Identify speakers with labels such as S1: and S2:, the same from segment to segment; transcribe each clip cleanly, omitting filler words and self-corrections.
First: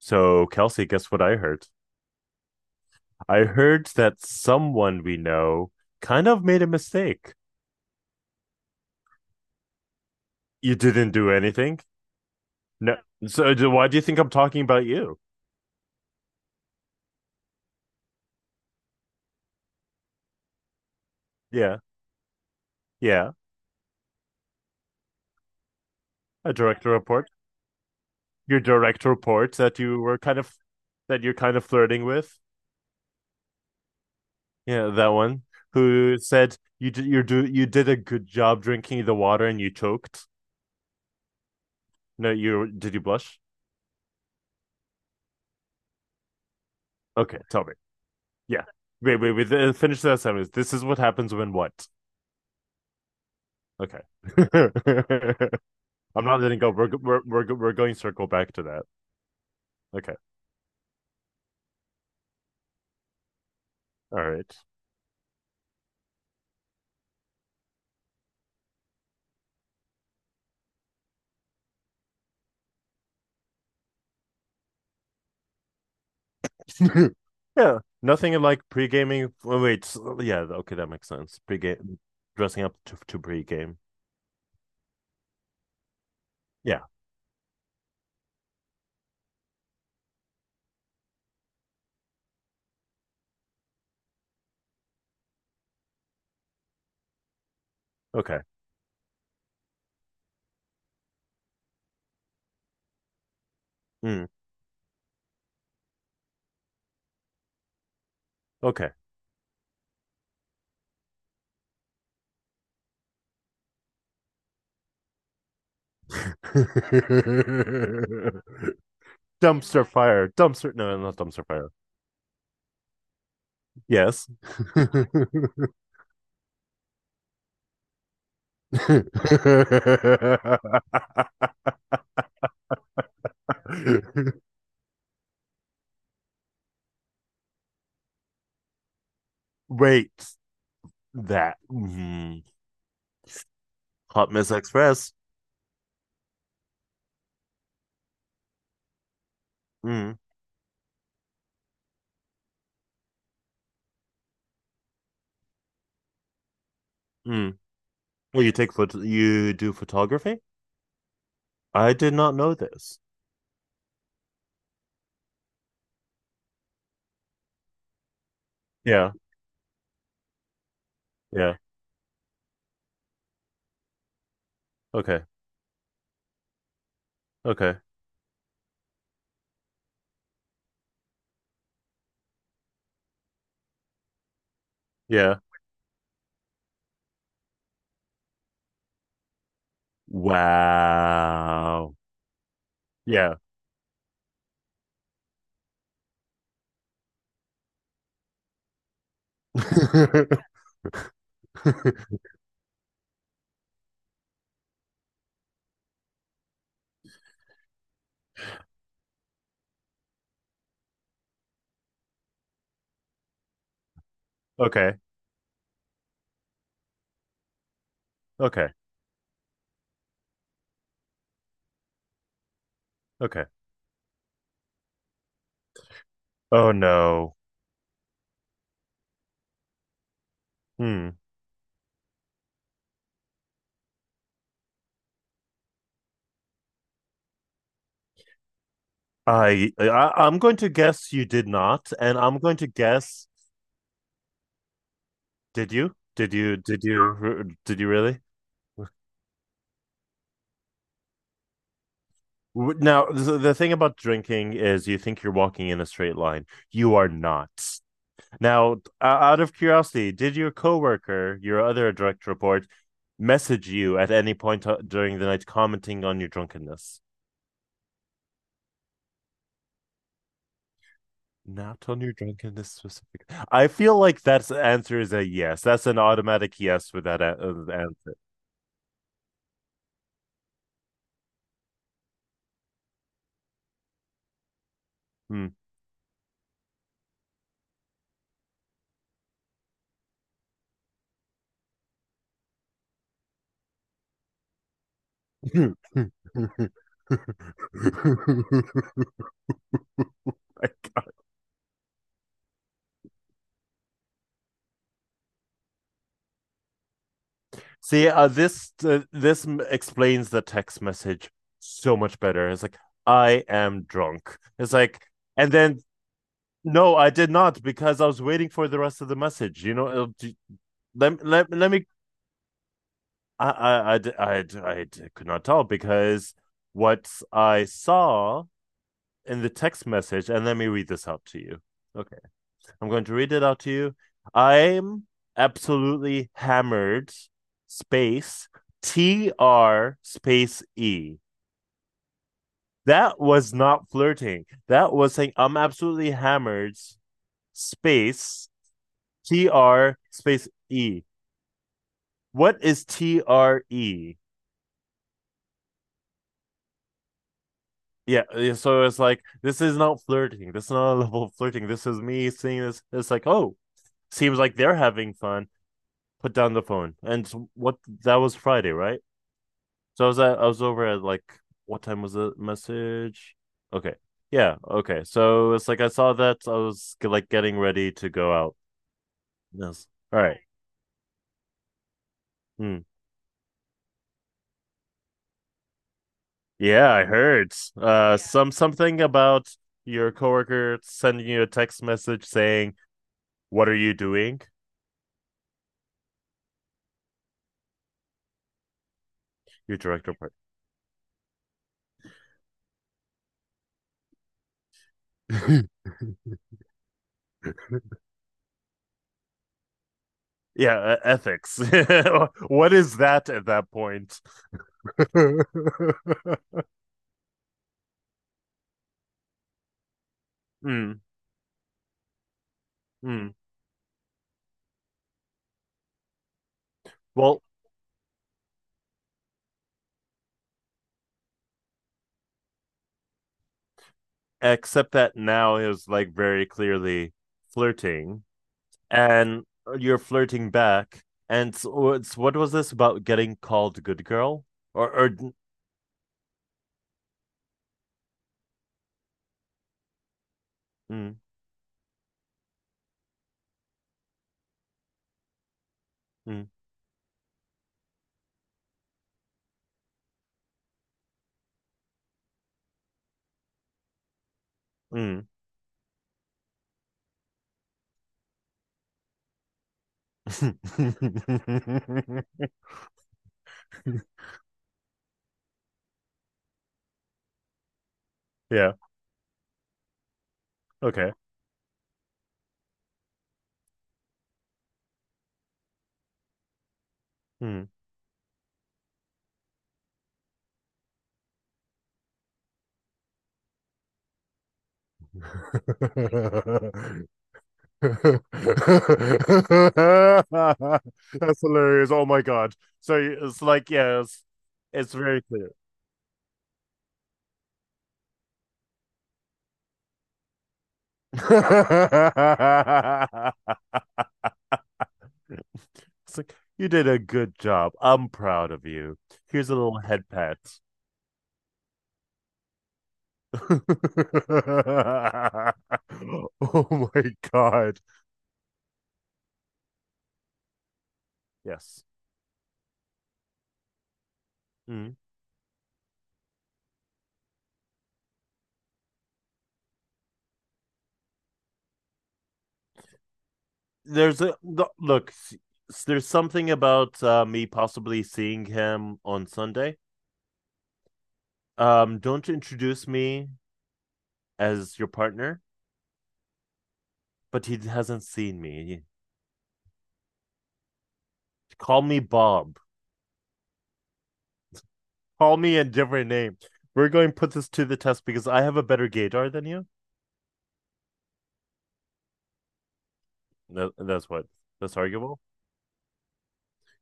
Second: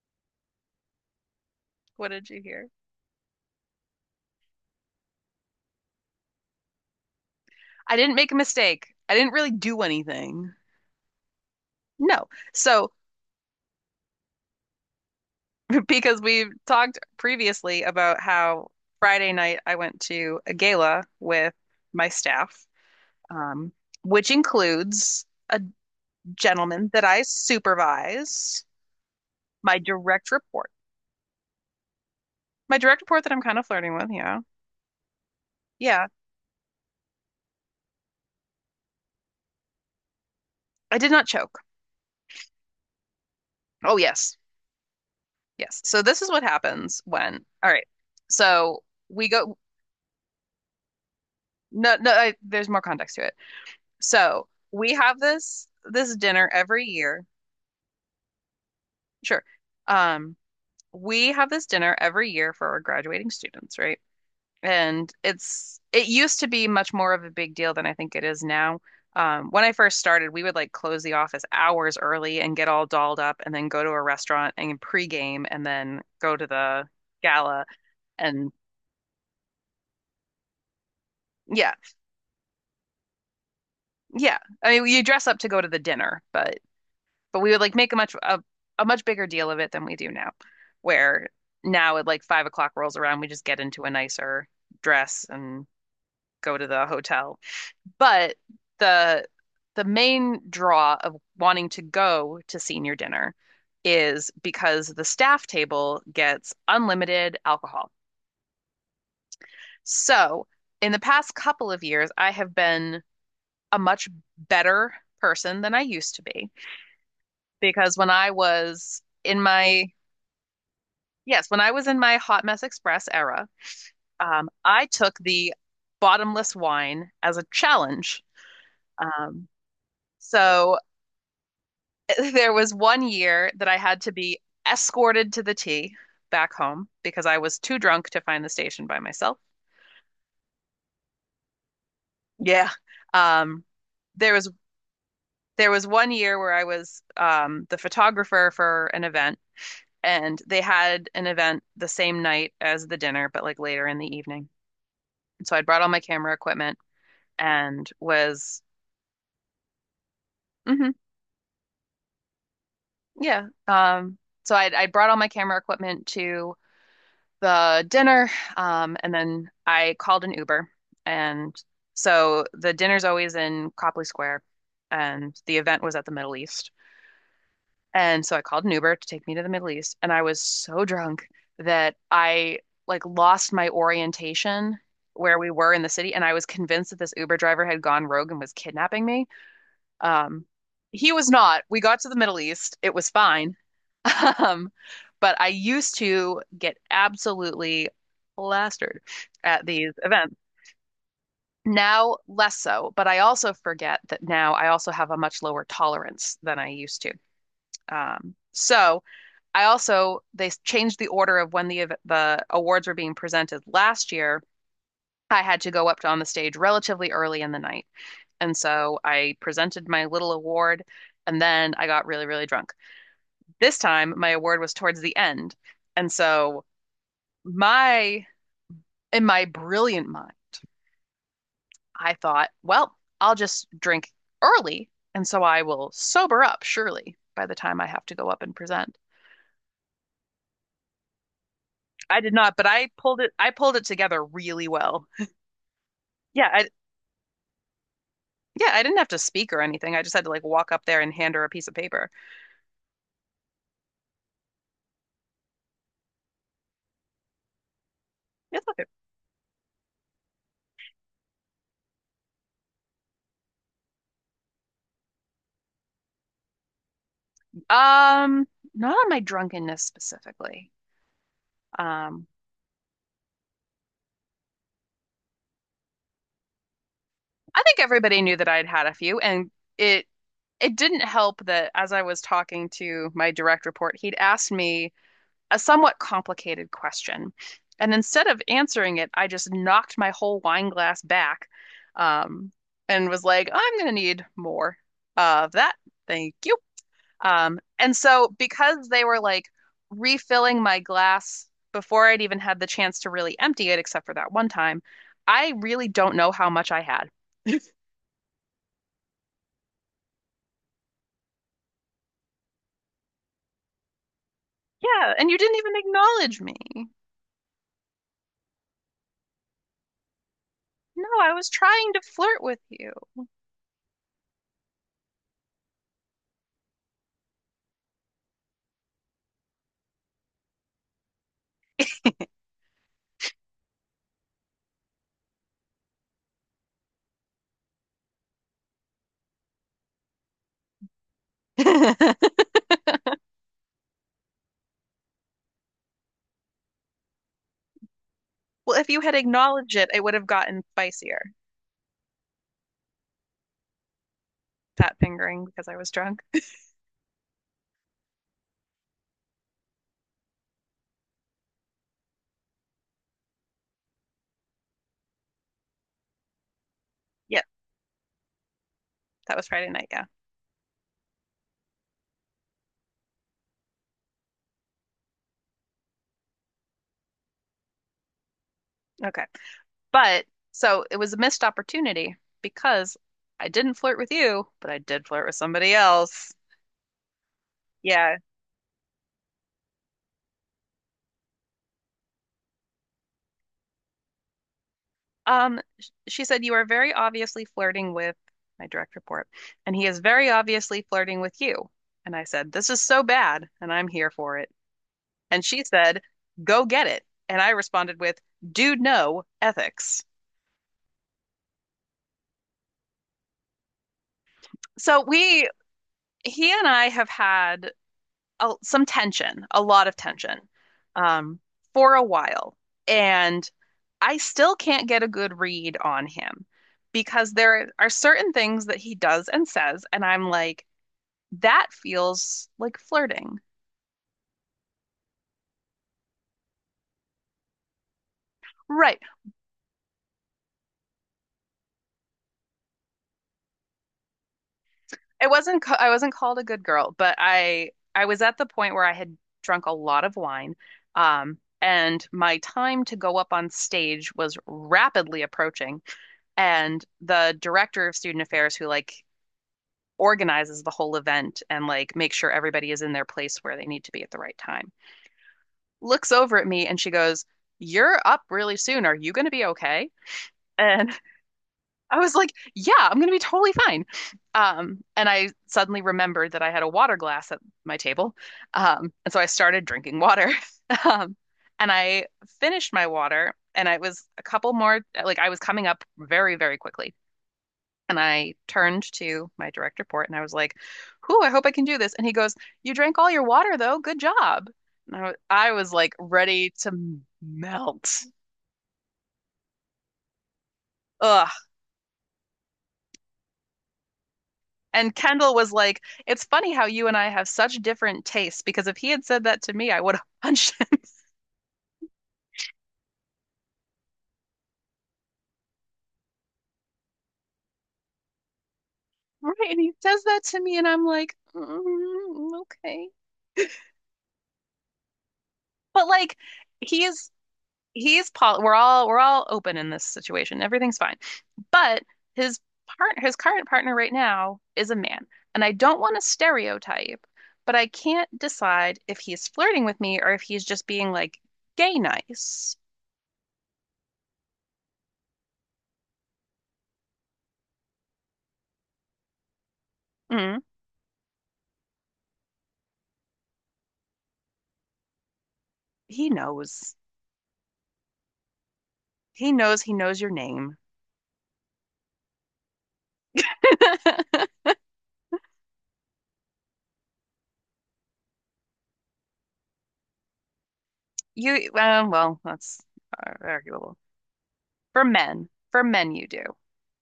S1: So, Kelsey, guess what I heard?
S2: What did you hear?
S1: I heard that someone we know kind of made a mistake.
S2: I didn't make a mistake. I didn't really do anything.
S1: You didn't do anything?
S2: No. So,
S1: No. So, why do you think I'm talking about you?
S2: because we've talked previously about how Friday night I went to a gala with
S1: Yeah.
S2: my staff,
S1: Yeah.
S2: um, which includes a
S1: A direct
S2: gentleman that I
S1: report. Your
S2: supervise,
S1: direct report
S2: my direct report,
S1: that you're kind of flirting with.
S2: my direct report that I'm kind of flirting with. Yeah.
S1: Yeah, that one
S2: Yeah.
S1: who said you did a good job drinking the water and you choked.
S2: I did not choke.
S1: No, you blush?
S2: Oh, yes. Yes. So, this is what happens
S1: Okay,
S2: when,
S1: tell
S2: all
S1: me.
S2: right.
S1: Yeah.
S2: So,
S1: Wait,
S2: we
S1: wait, wait.
S2: go,
S1: Finish that sentence. This is what happens when what?
S2: no, no, I, there's more context to it.
S1: Okay.
S2: So we have this
S1: I'm not
S2: dinner
S1: letting go.
S2: every
S1: We're we're
S2: year.
S1: we're, we're going to circle back to that.
S2: Sure.
S1: Okay.
S2: Um, we have this dinner every year for our graduating students, right?
S1: All right.
S2: And it used to be much more of a big deal than I think it is now. When I first started, we would like close the office hours early and get all dolled up and then go to a restaurant and pregame and then go to the gala,
S1: Yeah. Nothing
S2: and
S1: like pre-gaming. Oh, wait. Yeah. Okay, that makes sense.
S2: yeah,
S1: Pre-game, dressing up to pre-game.
S2: yeah, I mean, you dress up to go to the dinner, but
S1: Yeah.
S2: But we would like make a much bigger deal of it than we do now, where now at like 5 o'clock rolls around, we just get into a nicer dress and go to the hotel. But
S1: Okay.
S2: the the main draw of wanting to go to senior dinner
S1: Mm,
S2: is because the staff table gets unlimited alcohol.
S1: okay.
S2: So, in the past couple of years, I have been a much better person than I used to be because when I was in
S1: Dumpster
S2: my
S1: fire. Dumpster. No, not dumpster
S2: Yes, when
S1: fire.
S2: I was in my Hot Mess Express era,
S1: Yes.
S2: I took the bottomless wine as a challenge. Um, so there was one year that I had to be escorted to the tea back home because I was too drunk to find the station by myself.
S1: Wait. That. Mhm.
S2: Yeah. Um,
S1: Hot
S2: there was
S1: Mess Express.
S2: there was one year where I was the photographer for an event,
S1: Mm,
S2: and they had an event the same night as the dinner, but like later in the evening. And so I brought all my camera equipment
S1: mm.
S2: and
S1: Well, you
S2: was,
S1: take photo, you do photography?
S2: hmm
S1: I did not know this.
S2: yeah. So I brought all my camera equipment to the dinner,
S1: Yeah,
S2: and then I called an Uber,
S1: yeah.
S2: and so the dinner's always in Copley Square,
S1: Okay,
S2: and the event was at the Middle East,
S1: okay.
S2: and so I called an Uber to take me to the Middle East, and I was so drunk that I like lost my orientation where
S1: Yeah.
S2: we were in the city, and I was convinced that this Uber driver had gone rogue and was kidnapping me. Um, he was not. We
S1: Wow.
S2: got to the Middle East. It was
S1: Yeah.
S2: fine. Um, but I used to get absolutely plastered at these events. Now, less so, but I also forget that now I also have a much lower tolerance than I used to. So they changed the order of when the awards were being presented last year.
S1: Okay,
S2: I had to go up to on the stage relatively early in the night. And
S1: okay,
S2: so I presented my little award, and then I got really, really drunk.
S1: okay.
S2: This time, my award was towards the end. And so,
S1: Oh no.
S2: my, in my brilliant mind,
S1: Hmm.
S2: I thought, well, I'll just drink early. And so I will sober up, surely, by the time I have to go up and present.
S1: I, I I'm going to guess you did not, and
S2: I did
S1: I'm
S2: not,
S1: going
S2: but
S1: to
S2: I pulled
S1: guess
S2: it, I pulled it together really well.
S1: did you? Did
S2: Yeah,
S1: you? Did you? Did you really?
S2: yeah, I didn't have to speak or anything. I just had to like walk up there and hand her a piece of paper.
S1: Now, the thing about drinking is you think you're walking in a straight line. You are not.
S2: It's
S1: Now,
S2: okay.
S1: out of curiosity, did your coworker, your other direct report, message you at any point during the night commenting on your drunkenness?
S2: Um, not on my drunkenness specifically.
S1: Not on your
S2: Um,
S1: drunkenness specifically. I feel like that's the answer is a yes. That's an automatic yes with that
S2: I think
S1: answer.
S2: everybody knew that I'd had a few, and it it didn't help that as I was talking to my direct report, he'd asked me
S1: Hmm.
S2: a somewhat complicated question. And instead of answering it, I just knocked my whole wine glass back, um, and was like, I'm gonna need more of that. Thank you. And so because they were like refilling my glass before I'd even had the chance to really empty it, except for that one time, I really don't know how much I had.
S1: See, this this explains the text message so much better. It's like I am drunk. It's like,
S2: Yeah, and you
S1: and
S2: didn't even
S1: then
S2: acknowledge me.
S1: no, I did not because I was waiting for the rest of the message. You know,
S2: No,
S1: let
S2: I was
S1: let let me.
S2: trying to flirt with you.
S1: I could not tell because what I saw in the text message, and let me read this out to you. Okay, I'm going to read it out to you. I'm absolutely hammered. Space T R space E. That was not flirting. That was saying I'm absolutely hammered. Space
S2: Well, if you had
S1: T
S2: acknowledged it,
S1: R
S2: it would have
S1: space
S2: gotten
S1: E.
S2: spicier.
S1: What is TRE?
S2: Fat fingering because I was drunk.
S1: Yeah, yeah, so it's like this is not flirting. This is not a level of flirting. This is me seeing this. It's like, oh, seems like they're having fun. Put down the phone. And
S2: Yeah,
S1: what that was Friday, right?
S2: that was Friday night. Yeah.
S1: So I was over at like what time was the message? Okay, yeah, okay. So it's like I saw that I was like getting ready to go out.
S2: Okay.
S1: Yes. All
S2: But
S1: right.
S2: so it was a missed opportunity
S1: Hmm.
S2: because I didn't flirt with you, but I did flirt with somebody else.
S1: Yeah, I heard. Yeah.
S2: Yeah.
S1: Something about your coworker sending you a text message saying what are you doing?
S2: She said you are very obviously flirting with my direct report, and
S1: Your
S2: he is
S1: director
S2: very
S1: part.
S2: obviously flirting with you. And I said, this is so bad, and I'm here for it. And she said, go get it. And I responded with, dude, no ethics.
S1: Yeah, ethics. What is that at that point?
S2: So
S1: Mm,
S2: he and I have had some tension, a lot of tension, um, for a while.
S1: mm.
S2: And I still can't get a good read on him because
S1: Well,
S2: there are certain things that he does and says. And I'm like, that feels like flirting.
S1: except that now is like very clearly flirting,
S2: Right.
S1: and you're flirting back. And so it's, what was this about getting called good girl or
S2: It wasn't ca- I wasn't called a good girl, but I was at the point where I had drunk a lot of wine,
S1: mm,
S2: and my time to go up on stage was rapidly approaching.
S1: mm,
S2: And the director of student affairs, who like organizes the whole event and like makes sure everybody is in their place where they need to be at the right time,
S1: mm.
S2: looks over at me and she goes, "You're up really soon. Are you going to be okay?" And I was like, yeah, I'm gonna be totally fine. And I suddenly remembered that I had a water glass at my table.
S1: Yeah,
S2: And so I started drinking water.
S1: okay.
S2: Um, and I finished my water, and I was a couple more, like I was coming up very, very quickly.
S1: mm.
S2: And I turned to my direct report and I was like, whew, I hope I can do this. And he goes, you drank all your water though. Good job. And I was like ready to melt.
S1: That's
S2: Ugh.
S1: hilarious. Oh my God. So it's like, yeah, it's,
S2: And
S1: it's very
S2: Kendall
S1: clear.
S2: was like, it's funny how you and I have such different tastes because if he had said that to me, I would have punched him.
S1: It's like, you did a good job. I'm proud of you.
S2: Right.
S1: Here's a
S2: And he
S1: little
S2: says
S1: head
S2: that
S1: pat.
S2: to me, and I'm like, "Mm, okay." But like,
S1: Oh my
S2: he's
S1: God.
S2: he's poly, we're all open in this situation. Everything's fine. But
S1: Yes.
S2: his his current partner right now is a
S1: Mm.
S2: man. And I don't want to stereotype, but I can't decide if he's flirting with me or if he's just being like gay nice.
S1: There's look, there's something about me possibly seeing him on Sunday.
S2: Mm,
S1: Don't introduce me as your partner,
S2: he knows.
S1: but he hasn't seen me.
S2: He knows your name.
S1: Call me Bob. Call me a different name. We're going to put this to the test because I have a better gaydar than you.
S2: Well, that's
S1: That,
S2: arguable.
S1: that's what. That's arguable.
S2: For men, you do.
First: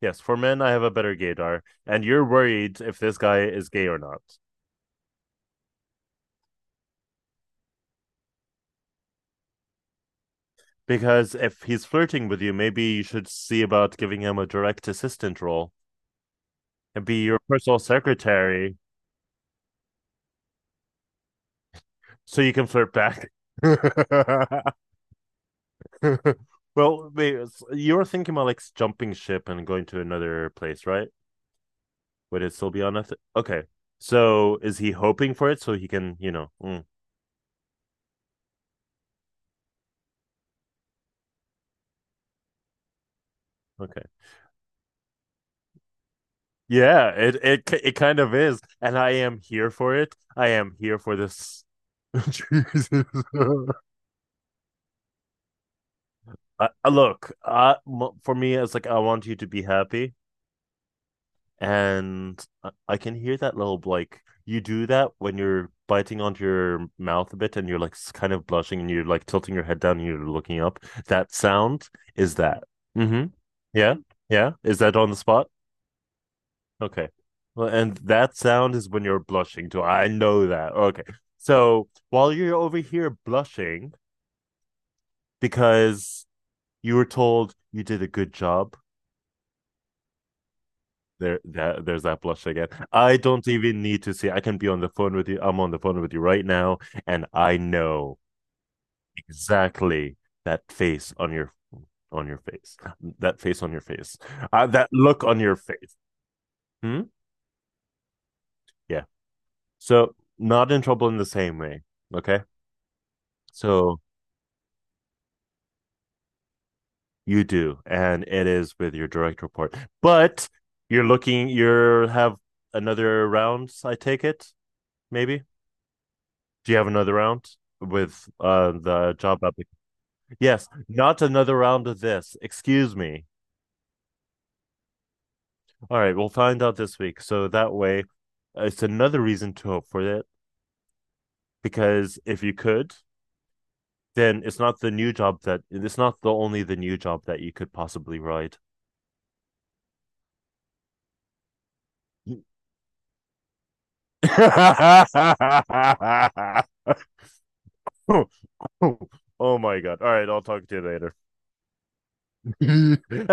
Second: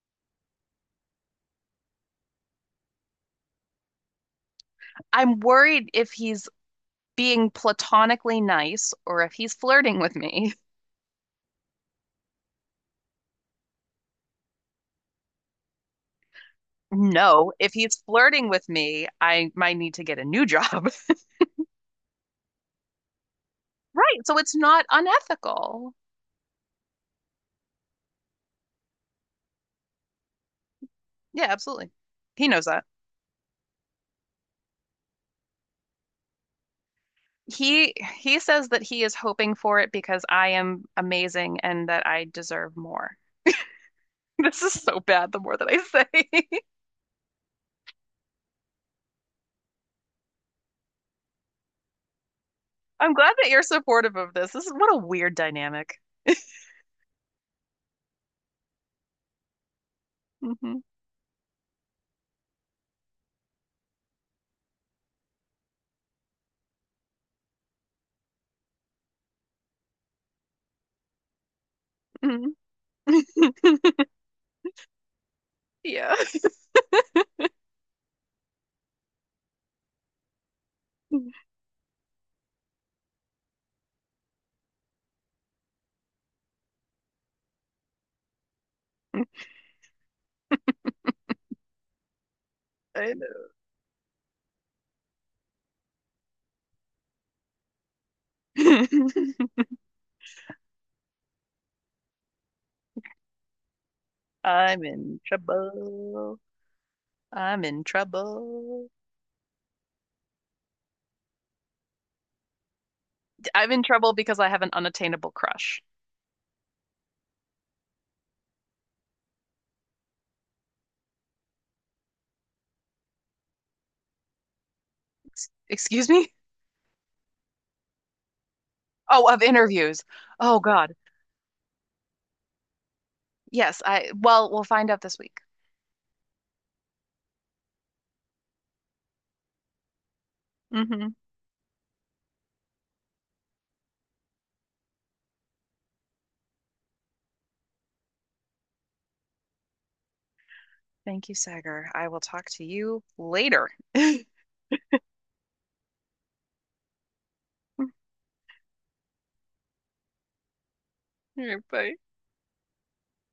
S1: Yes, for men, I have a better gaydar, and you're worried if this guy is gay or not.
S2: I'm worried if he's being platonically nice or if he's flirting with me.
S1: Because if he's flirting with you, maybe you should see about giving him a direct assistant role and be your
S2: No, if
S1: personal
S2: he's flirting with
S1: secretary
S2: me, I might need to get a new job.
S1: so you can flirt back.
S2: Right, so it's not unethical.
S1: Well, wait, you were thinking about like jumping ship and going to another place, right?
S2: Yeah, absolutely.
S1: Would
S2: He
S1: it
S2: knows
S1: still be
S2: that.
S1: on Eth-? Okay. So is he hoping for it so he can,
S2: He he says that he is hoping for it because I am amazing and that I deserve more.
S1: okay.
S2: This is so bad the more that I say.
S1: Yeah, it kind of is, and I am here for it. I am here for this. Jesus.
S2: I'm glad that you're supportive of this. This is what a weird dynamic.
S1: Look, for me, it's like I want you to be happy. And I can hear that little like you do that when you're biting onto your mouth a bit and you're like kind of blushing and you're like tilting your head down and you're looking up. That sound is
S2: Hmm.
S1: that. Mm-hmm. Yeah. Yeah. Is that on the spot?
S2: Yeah.
S1: Okay. Well, and that sound is when you're blushing too. I know that. Okay. So while you're over here blushing because you were told you did a good job, there's that blush again.
S2: I
S1: I don't even need to see. I can be on the phone with you. I'm on the phone with you right now, and I know
S2: know.
S1: exactly that face on your face, that face on your face,
S2: I'm
S1: that
S2: in
S1: look on your face.
S2: trouble.
S1: Hmm?
S2: I'm in trouble.
S1: Yeah. So not in trouble in the same way. Okay.
S2: I'm in
S1: So
S2: trouble because I have an unattainable crush.
S1: you do, and it is with your direct report, but you're looking. You're have another round. I take it, maybe.
S2: Excuse me?
S1: Do you have another round with the
S2: Oh,
S1: job
S2: of
S1: application?
S2: interviews. Oh
S1: Yes,
S2: God.
S1: not another round of this. Excuse me.
S2: Yes, I well, we'll find out this week.
S1: All right, we'll find out this week. So that way, it's another reason to hope for it
S2: Hmm.
S1: because if you could, then it's not the only the new job that you could possibly ride.
S2: Thank you, Sagar. I will talk to you later. All
S1: Oh my God. All right, I'll talk to you later.
S2: right, bye.
S1: and